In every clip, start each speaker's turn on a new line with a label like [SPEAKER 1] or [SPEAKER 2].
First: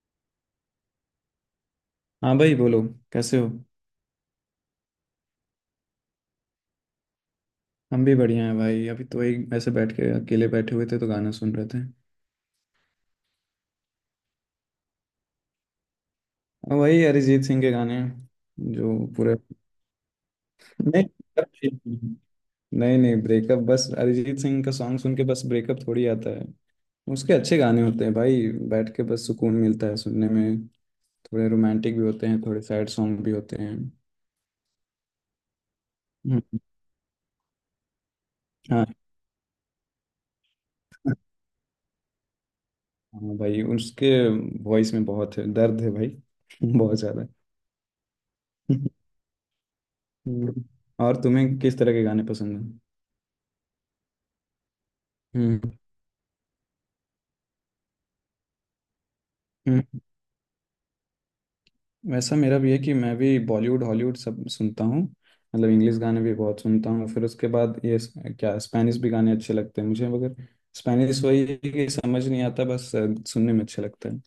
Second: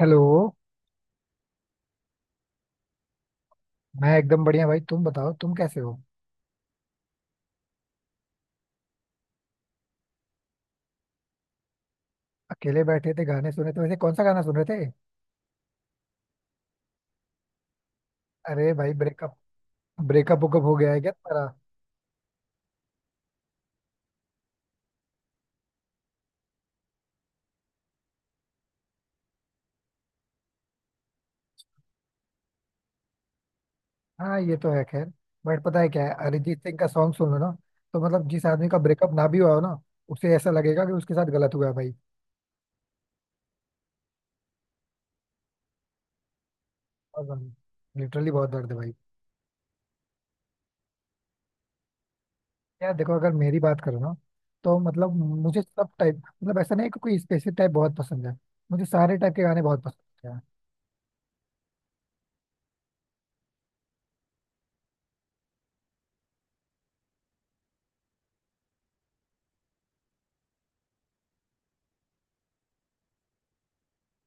[SPEAKER 1] Hello.
[SPEAKER 2] हाँ भाई, बोलो। कैसे हो?
[SPEAKER 1] मैं एकदम बढ़िया भाई। तुम बताओ, तुम कैसे हो?
[SPEAKER 2] हम भी बढ़िया हैं भाई। अभी तो वही ऐसे बैठ के अकेले बैठे हुए थे, तो गाना सुन रहे थे।
[SPEAKER 1] अकेले बैठे थे, गाने सुने थे। वैसे कौन सा गाना सुन रहे थे?
[SPEAKER 2] और वही अरिजीत सिंह के गाने।
[SPEAKER 1] अरे भाई,
[SPEAKER 2] जो पूरे।
[SPEAKER 1] ब्रेकअप ब्रेकअप वुकअप हो गया है
[SPEAKER 2] नहीं
[SPEAKER 1] क्या तुम्हारा?
[SPEAKER 2] नहीं नहीं, ब्रेकअप बस अरिजीत सिंह का सॉन्ग सुन के बस ब्रेकअप थोड़ी आता है। उसके अच्छे गाने होते हैं भाई, बैठ के बस सुकून मिलता है सुनने में। थोड़े रोमांटिक भी होते हैं, थोड़े सैड सॉन्ग भी होते हैं।
[SPEAKER 1] हाँ, ये तो है। खैर, बट पता है क्या है? अरिजीत
[SPEAKER 2] हम्म,
[SPEAKER 1] सिंह का सॉन्ग सुन लो ना। तो मतलब, जिस आदमी का
[SPEAKER 2] हाँ।
[SPEAKER 1] ब्रेकअप ना भी हुआ हो ना, उसे ऐसा लगेगा कि उसके साथ गलत हुआ है भाई।
[SPEAKER 2] हाँ भाई, उसके वॉइस में बहुत है दर्द है भाई। बहुत
[SPEAKER 1] और
[SPEAKER 2] ज़्यादा।
[SPEAKER 1] लिटरली बहुत दर्द है भाई।
[SPEAKER 2] हम्म। और तुम्हें किस तरह के गाने पसंद हैं?
[SPEAKER 1] यार देखो, अगर मेरी बात करो ना, तो मतलब
[SPEAKER 2] हम्म
[SPEAKER 1] मुझे सब टाइप, मतलब ऐसा नहीं है कि कोई स्पेसिफिक टाइप बहुत पसंद है। मुझे सारे टाइप के गाने बहुत
[SPEAKER 2] हम्म।
[SPEAKER 1] पसंद है।
[SPEAKER 2] वैसा मेरा भी है कि मैं भी बॉलीवुड हॉलीवुड सब सुनता हूँ। मतलब इंग्लिश गाने भी बहुत सुनता हूँ। फिर उसके बाद ये क्या स्पेनिश भी गाने अच्छे लगते हैं मुझे, मगर स्पेनिश वही है कि समझ नहीं आता, बस सुनने में अच्छा लगता है।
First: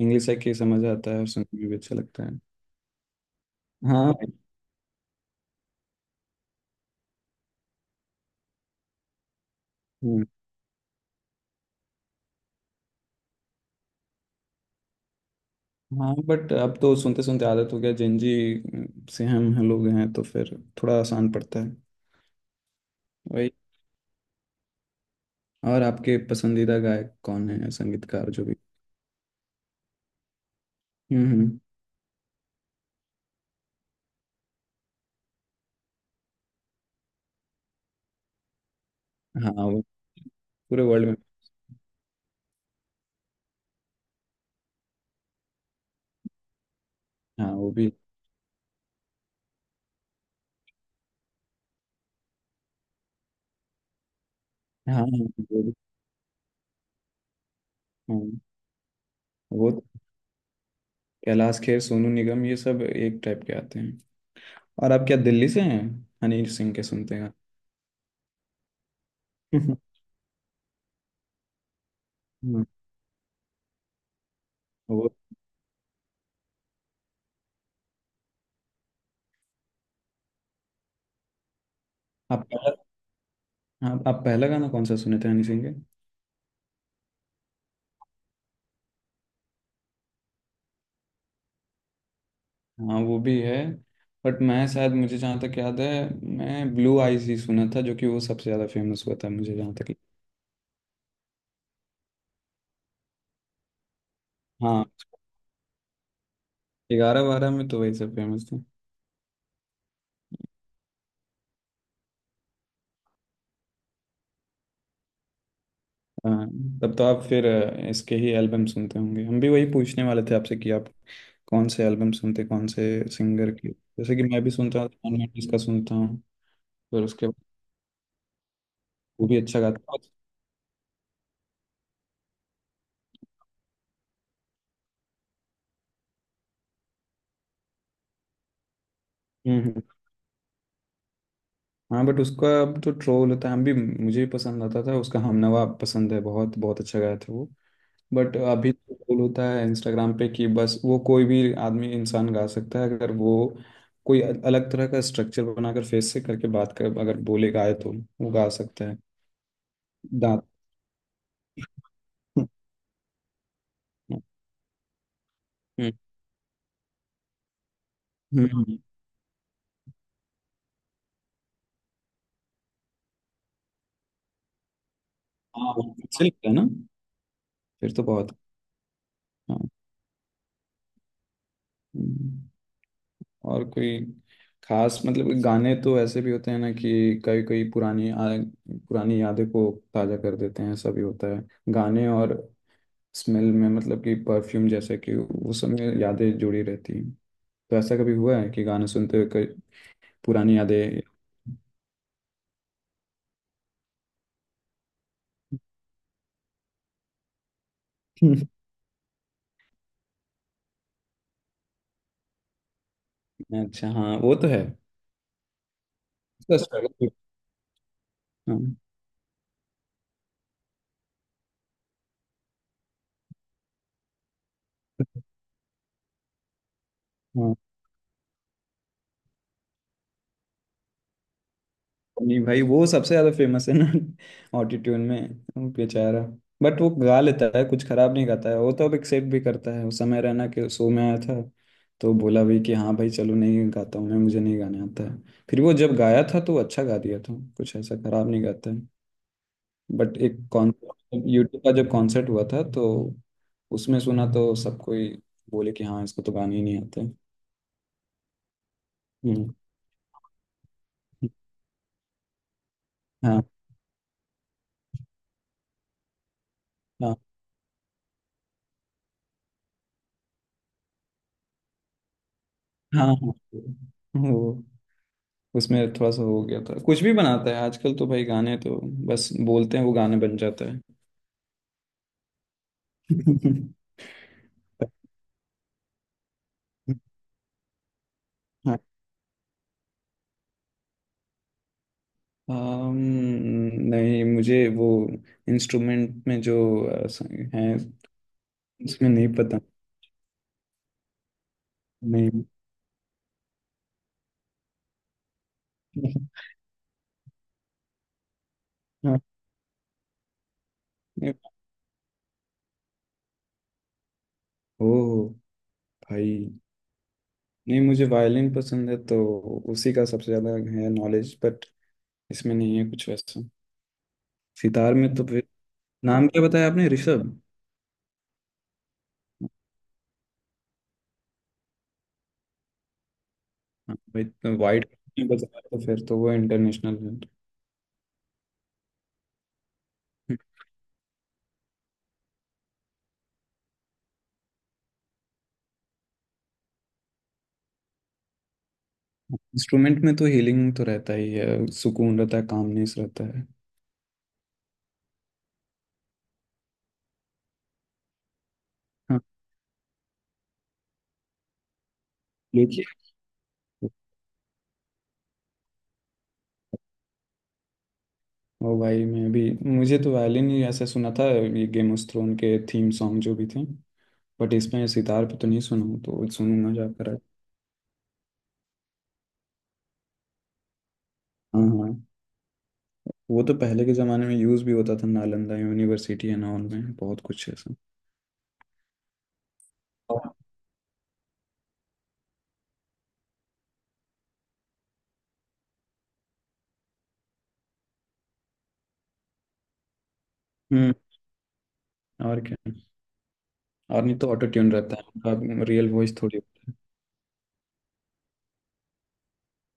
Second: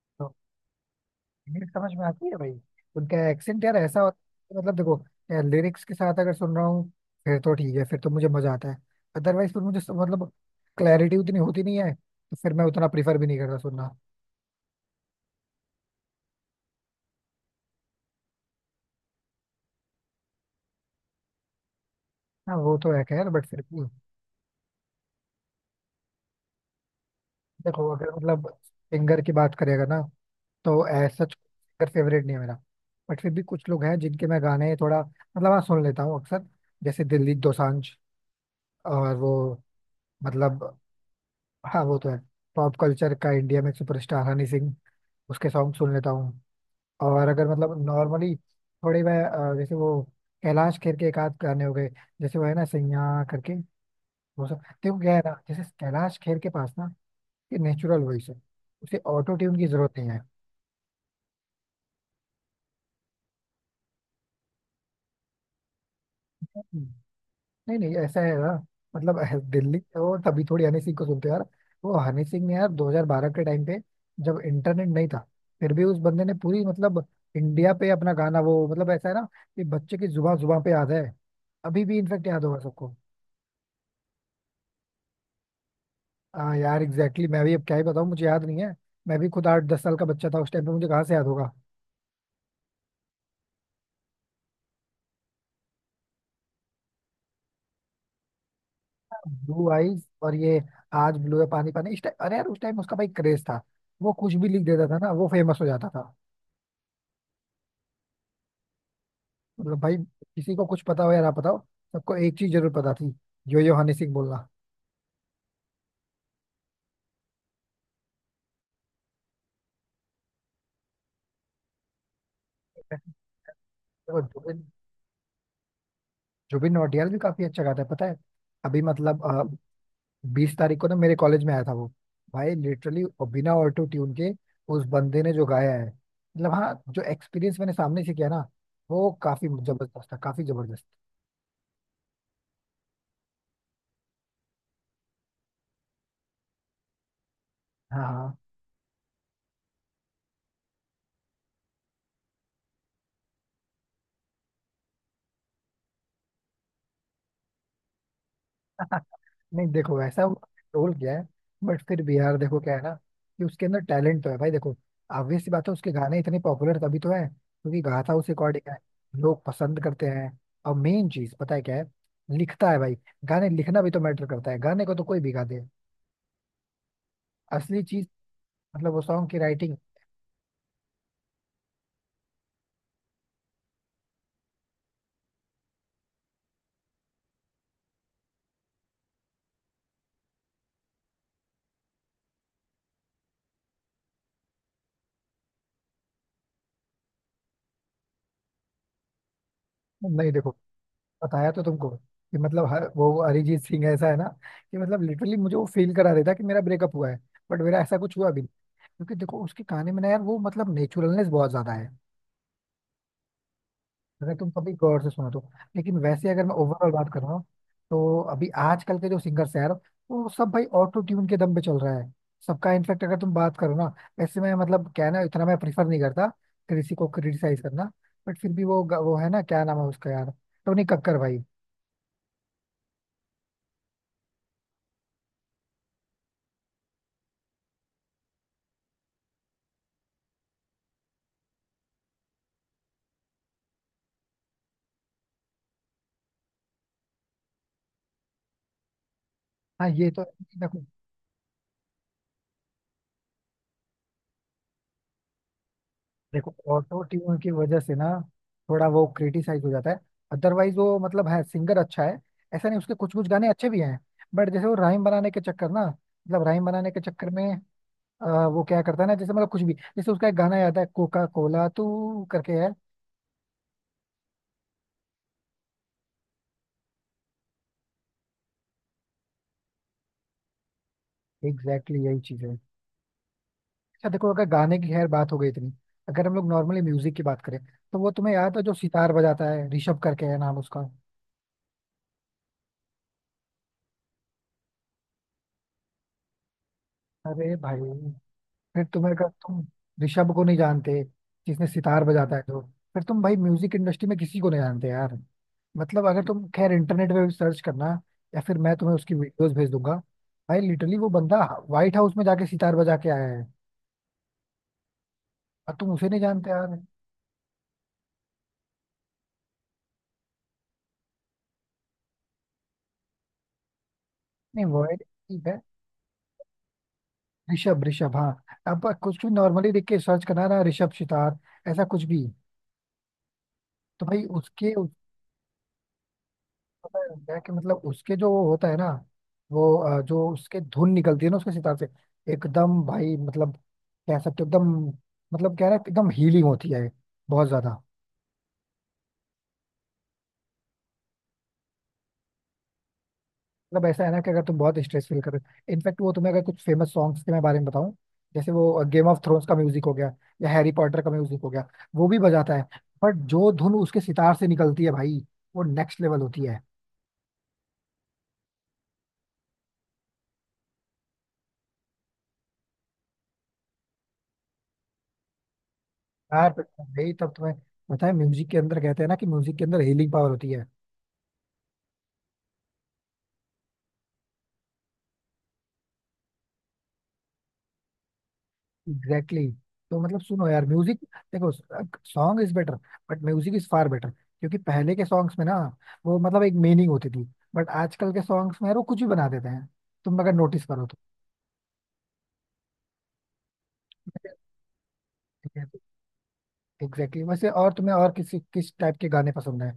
[SPEAKER 2] इंग्लिश
[SPEAKER 1] तो
[SPEAKER 2] है कि समझ आता है और सुनने में
[SPEAKER 1] हिंट
[SPEAKER 2] भी
[SPEAKER 1] समझ
[SPEAKER 2] अच्छा
[SPEAKER 1] में
[SPEAKER 2] लगता
[SPEAKER 1] आती है
[SPEAKER 2] है।
[SPEAKER 1] भाई। उनका एक्सेंट यार ऐसा
[SPEAKER 2] हाँ।
[SPEAKER 1] होता है, मतलब देखो, यार लिरिक्स के साथ अगर सुन रहा हूँ फिर तो ठीक है, फिर तो मुझे मजा आता है। अदरवाइज फिर मुझे
[SPEAKER 2] हम्म।
[SPEAKER 1] मतलब क्लैरिटी उतनी होती नहीं है, तो फिर मैं उतना प्रीफर भी नहीं करता सुनना।
[SPEAKER 2] हाँ बट अब तो सुनते सुनते आदत हो गया। जेंजी से हम लोग हैं, तो फिर थोड़ा आसान पड़ता है।
[SPEAKER 1] हाँ, वो तो है। खैर बट
[SPEAKER 2] वही।
[SPEAKER 1] फिर भी।
[SPEAKER 2] और आपके पसंदीदा गायक कौन है,
[SPEAKER 1] देखो, अगर
[SPEAKER 2] संगीतकार जो
[SPEAKER 1] मतलब
[SPEAKER 2] भी?
[SPEAKER 1] सिंगर की बात करेगा ना, तो एज
[SPEAKER 2] हम्म
[SPEAKER 1] सच
[SPEAKER 2] हम्म,
[SPEAKER 1] सिंगर फेवरेट नहीं है मेरा। बट फिर भी कुछ लोग हैं जिनके मैं गाने थोड़ा, मतलब हाँ, सुन लेता हूँ अक्सर, जैसे दिलजीत दोसांझ, और वो
[SPEAKER 2] हाँ वो
[SPEAKER 1] मतलब,
[SPEAKER 2] पूरे वर्ल्ड में।
[SPEAKER 1] हाँ, वो तो है। पॉप कल्चर का इंडिया में सुपरस्टार हनी सिंह, उसके सॉन्ग सुन लेता हूँ। और अगर
[SPEAKER 2] हाँ वो
[SPEAKER 1] मतलब
[SPEAKER 2] भी।
[SPEAKER 1] नॉर्मली थोड़े मैं, जैसे वो कैलाश खेर के एक आध गाने हो गए, जैसे वो है ना सैया करके। वो सब
[SPEAKER 2] हाँ
[SPEAKER 1] देखो
[SPEAKER 2] हाँ,
[SPEAKER 1] क्या है ना, जैसे
[SPEAKER 2] वो भी।
[SPEAKER 1] कैलाश खेर के पास ना ये नेचुरल वॉइस है।
[SPEAKER 2] हाँ
[SPEAKER 1] उसे ऑटो ट्यून की
[SPEAKER 2] वो तो।
[SPEAKER 1] जरूरत नहीं
[SPEAKER 2] कैलाश खेर, सोनू निगम, ये सब एक टाइप के आते हैं। और आप क्या दिल्ली से हैं? हनी
[SPEAKER 1] है।
[SPEAKER 2] सिंह के सुनते हैं आप?
[SPEAKER 1] नहीं नहीं, ऐसा है ना, मतलब
[SPEAKER 2] हम्म,
[SPEAKER 1] दिल्ली और तभी थोड़ी हनी सिंह को सुनते हो यार। वो हनी सिंह ने यार 2012 के टाइम पे, जब इंटरनेट नहीं
[SPEAKER 2] वो
[SPEAKER 1] था, फिर भी उस बंदे ने पूरी मतलब इंडिया पे अपना गाना, वो मतलब ऐसा है ना कि बच्चे की जुबा जुबा पे याद है। अभी भी इनफेक्ट याद
[SPEAKER 2] आप
[SPEAKER 1] होगा
[SPEAKER 2] पहला
[SPEAKER 1] सबको।
[SPEAKER 2] आप पहला गाना कौन सा सुने थे हनी सिंह के?
[SPEAKER 1] हाँ यार एग्जैक्टली exactly, मैं भी अब क्या ही बताऊँ, मुझे याद नहीं है। मैं भी खुद 8-10 साल का बच्चा था उस टाइम पे, मुझे कहाँ से याद होगा।
[SPEAKER 2] हाँ वो भी है। बट मैं, शायद मुझे जहाँ तक याद है, मैं ब्लू आईज ही सुना था, जो कि वो सबसे ज़्यादा फेमस हुआ था मुझे
[SPEAKER 1] ब्लू
[SPEAKER 2] जहाँ तक।
[SPEAKER 1] आईज और ये आज ब्लू है पानी पानी इस टाइम, अरे यार उस टाइम उसका भाई क्रेज था। वो कुछ भी लिख
[SPEAKER 2] हाँ।
[SPEAKER 1] देता था ना, वो फेमस हो जाता था।
[SPEAKER 2] 11-12 में तो वही सब फेमस था।
[SPEAKER 1] मतलब भाई, किसी को कुछ पता हो या ना पता हो, सबको एक चीज जरूर पता थी यो यो हनी सिंह बोलना।
[SPEAKER 2] हाँ, तब तो आप फिर इसके ही एल्बम सुनते होंगे। हम भी वही पूछने वाले थे आपसे कि आप कौन से एल्बम सुनते, कौन से सिंगर के। जैसे
[SPEAKER 1] देखो,
[SPEAKER 2] कि मैं भी
[SPEAKER 1] जुबिन
[SPEAKER 2] सुनता हूँ, जॉन मेंडिस का सुनता हूँ।
[SPEAKER 1] जुबिन
[SPEAKER 2] फिर
[SPEAKER 1] नौटियाल भी
[SPEAKER 2] उसके बाद।
[SPEAKER 1] काफी अच्छा गाता है पता है। अभी
[SPEAKER 2] वो भी
[SPEAKER 1] मतलब,
[SPEAKER 2] अच्छा गाता है।
[SPEAKER 1] 20 तारीख को ना मेरे कॉलेज में आया था वो। भाई लिटरली, बिना ऑटो ट्यून के उस बंदे ने जो गाया है, मतलब हाँ, जो एक्सपीरियंस मैंने सामने से किया ना, वो काफी
[SPEAKER 2] हम्म हम्म।
[SPEAKER 1] जबरदस्त था, काफी जबरदस्त।
[SPEAKER 2] हाँ बट उसका अब तो ट्रोल होता है। हम भी, मुझे भी पसंद आता था उसका। हमनवा पसंद है, बहुत बहुत अच्छा गाया था वो।
[SPEAKER 1] हाँ हाँ।
[SPEAKER 2] बट अभी तो ट्रोल होता है इंस्टाग्राम पे कि बस वो कोई भी आदमी, इंसान गा सकता है, अगर वो कोई अलग तरह का स्ट्रक्चर बनाकर फेस से करके बात कर, अगर बोले गाए, तो वो गा सकता
[SPEAKER 1] नहीं देखो वैसा
[SPEAKER 2] है।
[SPEAKER 1] रोल किया है, बट फिर भी यार
[SPEAKER 2] हम्म
[SPEAKER 1] देखो क्या है ना, कि उसके अंदर टैलेंट तो है भाई, देखो, obvious सी बात है, उसके
[SPEAKER 2] हम्म,
[SPEAKER 1] गाने इतने पॉपुलर तभी तो है क्योंकि गाता उस
[SPEAKER 2] हम्म,
[SPEAKER 1] अकॉर्डिंग है।
[SPEAKER 2] हम्म।
[SPEAKER 1] लोग पसंद करते हैं। और मेन चीज पता है क्या है? लिखता है भाई। गाने लिखना भी तो मैटर करता है, गाने को तो कोई भी गा दे।
[SPEAKER 2] हाँ। अच्छा लगता है ना?
[SPEAKER 1] असली
[SPEAKER 2] फिर तो
[SPEAKER 1] चीज
[SPEAKER 2] बहुत।
[SPEAKER 1] मतलब वो सॉन्ग की
[SPEAKER 2] हाँ।
[SPEAKER 1] राइटिंग।
[SPEAKER 2] हम्म, और कोई खास, मतलब गाने तो ऐसे भी होते हैं ना कि कई कई पुरानी पुरानी यादें को ताजा कर देते हैं। ऐसा भी होता है गाने। और स्मेल में, मतलब कि परफ्यूम, जैसे कि वो सब में यादें जुड़ी रहती हैं। तो ऐसा कभी हुआ है कि गाने सुनते हुए कई
[SPEAKER 1] नहीं देखो,
[SPEAKER 2] पुरानी यादें?
[SPEAKER 1] बताया तो तुमको, कि मतलब वो अरिजीत सिंह ऐसा है ना, कि मतलब लिटरली मुझे वो फील करा देता कि मेरा ब्रेकअप हुआ है, बट मेरा ऐसा कुछ हुआ भी। क्योंकि देखो, उसकी कहानी में ना यार, वो मतलब नेचुरलनेस बहुत ज्यादा है।
[SPEAKER 2] अच्छा, हाँ
[SPEAKER 1] अगर
[SPEAKER 2] वो तो
[SPEAKER 1] तुम
[SPEAKER 2] है।
[SPEAKER 1] कभी गौर से सुनो तो। लेकिन वैसे अगर मैं
[SPEAKER 2] उसका
[SPEAKER 1] ओवरऑल
[SPEAKER 2] struggle भी-।
[SPEAKER 1] बात कर रहा हूँ, तो अभी आजकल के जो सिंगर्स हैं यार, वो सब भाई ऑटो ट्यून के दम पे चल रहा है। सबका इनफेक्ट अगर तुम बात करो ना, ऐसे में मतलब क्या है ना, इतना मैं प्रीफर नहीं करता किसी को
[SPEAKER 2] हाँ।
[SPEAKER 1] क्रिटिसाइज करना। बट फिर भी वो वो है ना, क्या नाम है उसका यार, टोनी कक्कर भाई।
[SPEAKER 2] नहीं भाई, वो सबसे ज्यादा फेमस है ना। ऑटिट्यूड में। वो बेचारा। बट वो गा लेता है, कुछ खराब नहीं गाता है। वो तो अब एक्सेप्ट भी करता है, उस समय रहना के शो में आया था तो बोला भी कि हाँ भाई चलो, नहीं गाता हूँ मैं, मुझे नहीं गाने आता है। फिर वो जब गाया था, तो अच्छा गा दिया था। कुछ ऐसा खराब नहीं गाता है।
[SPEAKER 1] हाँ, ये
[SPEAKER 2] बट
[SPEAKER 1] तो
[SPEAKER 2] एक
[SPEAKER 1] है।
[SPEAKER 2] कॉन्सर्ट, यूट्यूब का जब कॉन्सर्ट हुआ था, तो उसमें सुना तो सब कोई बोले कि हाँ, इसको तो
[SPEAKER 1] देखो
[SPEAKER 2] गाने ही नहीं
[SPEAKER 1] ऑटो
[SPEAKER 2] आते।
[SPEAKER 1] ट्यून की वजह से ना, थोड़ा वो
[SPEAKER 2] हम्म।
[SPEAKER 1] क्रिटिसाइज हो जाता है। अदरवाइज वो मतलब है, सिंगर अच्छा है, ऐसा नहीं, उसके कुछ कुछ
[SPEAKER 2] हाँ
[SPEAKER 1] गाने अच्छे भी हैं। बट जैसे वो राइम बनाने के चक्कर ना, मतलब राइम बनाने के
[SPEAKER 2] हाँ।
[SPEAKER 1] चक्कर में, वो क्या करता है ना, जैसे मतलब कुछ भी, जैसे उसका एक गाना याद है कोका कोला तू करके है।
[SPEAKER 2] हाँ हाँ वो। उसमें थोड़ा सा हो गया था, कुछ भी बनाता है आजकल तो भाई। गाने तो बस बोलते हैं, वो गाने बन जाता है।
[SPEAKER 1] एग्जैक्टली यही चीज है। अच्छा, देखो अगर गाने की खैर बात हो गई इतनी, अगर हम लोग नॉर्मली म्यूजिक की बात करें, तो वो तुम्हें याद है, जो
[SPEAKER 2] हाँ।
[SPEAKER 1] सितार बजाता है ऋषभ करके है नाम उसका।
[SPEAKER 2] अम, नहीं, मुझे वो इंस्ट्रूमेंट में जो अ, स-
[SPEAKER 1] अरे
[SPEAKER 2] है,
[SPEAKER 1] भाई, फिर
[SPEAKER 2] उसमें
[SPEAKER 1] तुम्हें, अगर
[SPEAKER 2] नहीं पता।
[SPEAKER 1] तुम ऋषभ को नहीं जानते, जिसने सितार बजाता है
[SPEAKER 2] नहीं।
[SPEAKER 1] तो, फिर तुम भाई म्यूजिक इंडस्ट्री में किसी को नहीं जानते यार। मतलब अगर तुम खैर इंटरनेट पे भी सर्च करना, या फिर मैं तुम्हें उसकी
[SPEAKER 2] हाँ,
[SPEAKER 1] वीडियोस भेज दूंगा। भाई लिटरली वो
[SPEAKER 2] नहीं।
[SPEAKER 1] बंदा व्हाइट हाउस में जाके सितार बजा के आया है,
[SPEAKER 2] ओ
[SPEAKER 1] और तुम उसे नहीं
[SPEAKER 2] भाई,
[SPEAKER 1] जानते यार।
[SPEAKER 2] नहीं, मुझे वायलिन पसंद है तो उसी का सबसे ज्यादा है नॉलेज। बट इसमें नहीं है कुछ वैसा।
[SPEAKER 1] नहीं
[SPEAKER 2] सितार
[SPEAKER 1] वर्ड
[SPEAKER 2] में तो फिर,
[SPEAKER 1] ठीक है।
[SPEAKER 2] नाम क्या बताया आपने? ऋषभ।
[SPEAKER 1] ऋषभ, ऋषभ हाँ। अब कुछ भी नॉर्मली देख के सर्च करना ना, ऋषभ सितार, ऐसा कुछ भी। तो भाई उसके
[SPEAKER 2] वाइड बजाया, तो फिर तो वो इंटरनेशनल
[SPEAKER 1] पता है
[SPEAKER 2] है।
[SPEAKER 1] क्या है, कि मतलब उसके जो वो होता है ना, वो जो उसके धुन निकलती है ना उसके सितार से, एकदम भाई मतलब, कह सकते हो एकदम, मतलब कह रहा है एकदम हीलिंग होती है, बहुत ज्यादा।
[SPEAKER 2] इंस्ट्रूमेंट में तो हीलिंग तो रहता ही है, सुकून रहता है, कामनेस रहता है।
[SPEAKER 1] मतलब ऐसा है ना, कि अगर तुम बहुत स्ट्रेस फील कर रहे हो, इनफैक्ट वो तुम्हें, अगर कुछ फेमस सॉन्ग्स के मैं बारे में बताऊं, जैसे वो गेम ऑफ
[SPEAKER 2] हाँ।
[SPEAKER 1] थ्रोन्स का म्यूजिक हो गया, या हैरी पॉटर का म्यूजिक हो गया, वो भी बजाता है।
[SPEAKER 2] लेकिन।
[SPEAKER 1] बट जो धुन उसके सितार से निकलती है भाई, वो नेक्स्ट लेवल होती है।
[SPEAKER 2] ओ भाई, मैं भी, मुझे तो वायलिन ही ऐसा सुना था, ये गेम ऑफ थ्रोन के थीम सॉन्ग जो भी थे। बट इसमें सितार पे तो नहीं सुना हूं, तो
[SPEAKER 1] यार
[SPEAKER 2] सुनूंगा जाकर
[SPEAKER 1] भाई,
[SPEAKER 2] आज।
[SPEAKER 1] तब तुम्हें पता है म्यूजिक के अंदर कहते हैं ना, कि म्यूजिक के अंदर हीलिंग पावर होती है।
[SPEAKER 2] हाँ हाँ, वो तो पहले के ज़माने में यूज़ भी होता था। नालंदा यूनिवर्सिटी एंड ऑल में बहुत कुछ ऐसा।
[SPEAKER 1] Exactly exactly। तो मतलब सुनो यार म्यूजिक, देखो song is better, but music is far better, क्योंकि पहले के सॉन्ग्स में ना, वो मतलब एक मीनिंग होती थी। बट आजकल के सॉन्ग्स में यार, वो कुछ भी बना देते हैं, तुम अगर नोटिस करो
[SPEAKER 2] हम्म।
[SPEAKER 1] तो।
[SPEAKER 2] और क्या, और नहीं तो ऑटो ट्यून रहता है, उनका रियल वॉइस थोड़ी होता।
[SPEAKER 1] Exactly exactly। वैसे और तुम्हें और किसी किस टाइप के गाने पसंद है?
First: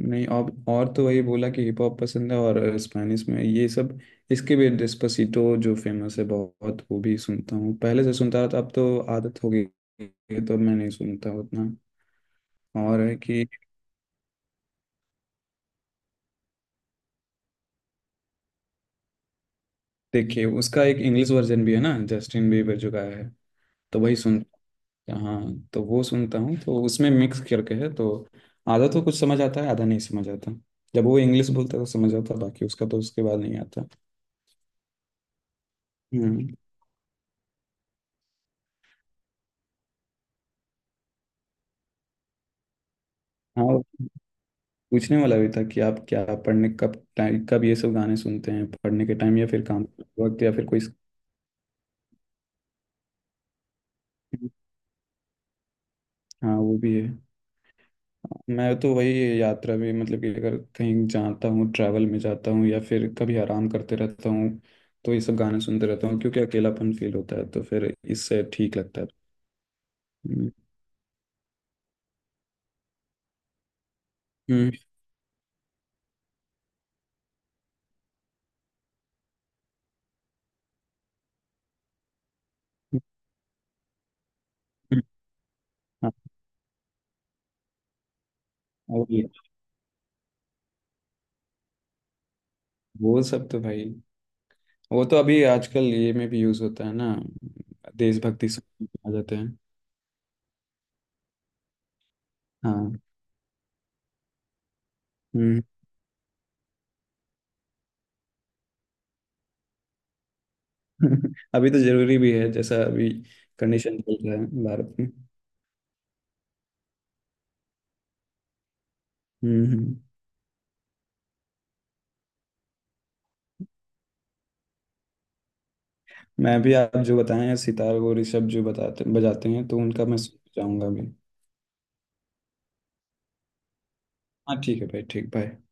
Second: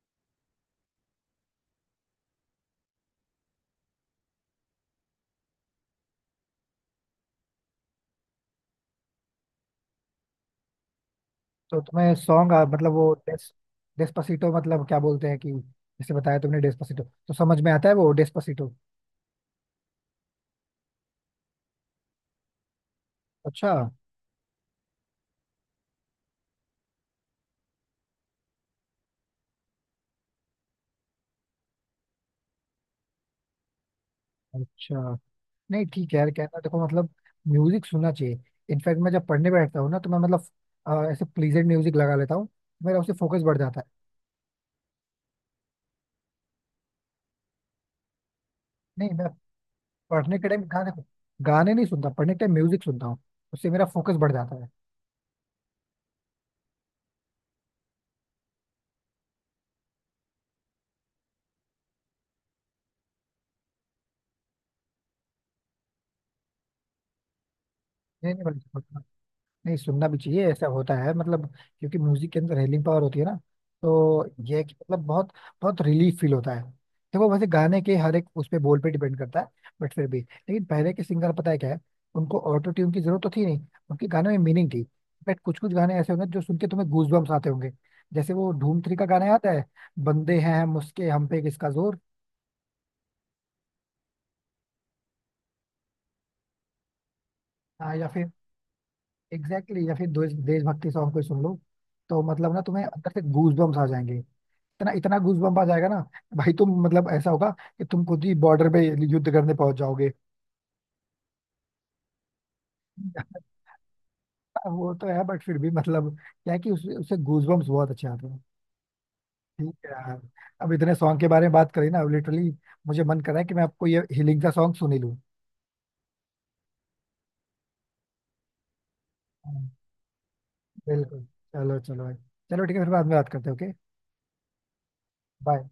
[SPEAKER 2] नहीं, और तो वही बोला कि हिप हॉप पसंद है, और स्पेनिश में ये सब। इसके भी डेस्पासितो जो फेमस है बहुत, वो भी सुनता हूँ। पहले से सुनता था, अब तो आदत हो गई है, तो अब मैं नहीं सुनता उतना।
[SPEAKER 1] तो तुम्हें सॉन्ग मतलब
[SPEAKER 2] और
[SPEAKER 1] वो
[SPEAKER 2] है कि,
[SPEAKER 1] डेस्पासिटो मतलब क्या बोलते हैं कि, जैसे बताया तुमने डेस्पासिटो तो समझ में आता है वो डेस्पासिटो।
[SPEAKER 2] देखिए उसका एक इंग्लिश वर्जन भी है ना, जस्टिन बीबर जो गाया है,
[SPEAKER 1] अच्छा,
[SPEAKER 2] तो वही सुनता। हाँ, तो वो सुनता हूँ, तो उसमें मिक्स करके है, तो आधा तो कुछ समझ आता है, आधा नहीं समझ आता। जब वो इंग्लिश बोलता है तो समझ आता, बाकी उसका तो उसके बाद नहीं आता।
[SPEAKER 1] अच्छा। नहीं ठीक है यार,
[SPEAKER 2] हम्म।
[SPEAKER 1] कहना, देखो मतलब, म्यूजिक सुनना चाहिए। इनफैक्ट मैं जब पढ़ने बैठता हूँ ना, तो मैं मतलब ऐसे प्लीजेंट म्यूजिक लगा लेता हूँ। मेरा उससे फोकस बढ़
[SPEAKER 2] हाँ,
[SPEAKER 1] जाता है।
[SPEAKER 2] पूछने वाला भी था कि आप क्या पढ़ने कब, टाइम कब ये सब गाने सुनते हैं, पढ़ने
[SPEAKER 1] नहीं
[SPEAKER 2] के
[SPEAKER 1] मैं
[SPEAKER 2] टाइम या फिर काम करते
[SPEAKER 1] पढ़ने
[SPEAKER 2] वक्त
[SPEAKER 1] के
[SPEAKER 2] या
[SPEAKER 1] टाइम
[SPEAKER 2] फिर कोई?
[SPEAKER 1] गाने, गाने नहीं सुनता। पढ़ने के टाइम म्यूजिक सुनता हूँ। उससे मेरा फोकस बढ़ जाता है।
[SPEAKER 2] हाँ वो भी है। मैं तो वही यात्रा में, मतलब कि अगर कहीं जाता हूँ, ट्रैवल में जाता हूँ, या फिर कभी आराम करते रहता हूँ, तो ये सब गाने सुनते रहता हूँ। क्योंकि अकेलापन फील होता है, तो फिर
[SPEAKER 1] नहीं
[SPEAKER 2] इससे ठीक
[SPEAKER 1] नहीं,
[SPEAKER 2] लगता है।
[SPEAKER 1] नहीं सुनना भी चाहिए,
[SPEAKER 2] हम्म,
[SPEAKER 1] ऐसा होता है मतलब, क्योंकि म्यूजिक के अंदर हीलिंग पावर होती है ना, तो ये है
[SPEAKER 2] हम्म,
[SPEAKER 1] कि मतलब बहुत बहुत रिलीफ फील होता है। देखो, वैसे गाने के हर एक उस पे बोल पे डिपेंड करता है। बट फिर भी, लेकिन पहले के सिंगर पता है क्या है, उनको ऑटो ट्यून की जरूरत तो थी नहीं, उनके गाने में मीनिंग थी।
[SPEAKER 2] हम्म,
[SPEAKER 1] बट कुछ कुछ गाने
[SPEAKER 2] हाँ,
[SPEAKER 1] ऐसे होंगे जो सुन के तुम्हें गूज बम्स आते होंगे। जैसे वो धूम 3 का
[SPEAKER 2] और ये-।
[SPEAKER 1] गाना आता है बंदे हैं हम उसके, हम पे किसका जोर।
[SPEAKER 2] वो सब तो भाई, वो तो अभी आजकल ये में भी यूज होता है ना,
[SPEAKER 1] हाँ, या फिर
[SPEAKER 2] देशभक्ति सॉन्ग आ जाते हैं।
[SPEAKER 1] एग्जैक्टली exactly, या फिर देशभक्ति सॉन्ग कोई सुन लो, तो मतलब ना तुम्हें
[SPEAKER 2] हाँ।
[SPEAKER 1] अंदर से गूज बम्स आ जाएंगे, इतना इतना गूजबम्प
[SPEAKER 2] हम्म।
[SPEAKER 1] आ जाएगा ना। भाई तुम, मतलब ऐसा होगा कि तुम खुद ही बॉर्डर पे युद्ध करने पहुंच जाओगे।
[SPEAKER 2] अभी तो जरूरी भी है, जैसा अभी कंडीशन चल रहा है
[SPEAKER 1] वो
[SPEAKER 2] भारत
[SPEAKER 1] तो
[SPEAKER 2] में।
[SPEAKER 1] है, बट फिर भी मतलब क्या है कि उससे गूजबम्प्स बहुत अच्छे आते हैं।
[SPEAKER 2] हम्म
[SPEAKER 1] ठीक है
[SPEAKER 2] हम्म।
[SPEAKER 1] यार, अब इतने सॉन्ग के बारे में बात करी ना, अब लिटरली मुझे मन कर रहा है कि मैं आपको ये हीलिंग का सॉन्ग सुन ही लूँ।
[SPEAKER 2] मैं भी आप जो बताएं, सितार और ऋषभ जो बताते बजाते हैं,
[SPEAKER 1] हाँ,
[SPEAKER 2] तो उनका मैं सुनना चाहूंगा अभी।
[SPEAKER 1] बिल्कुल। चलो चलो भाई, चलो ठीक है, फिर बाद में बात करते हैं, ओके।
[SPEAKER 2] हाँ ठीक है भाई, ठीक भाई।
[SPEAKER 1] बाय।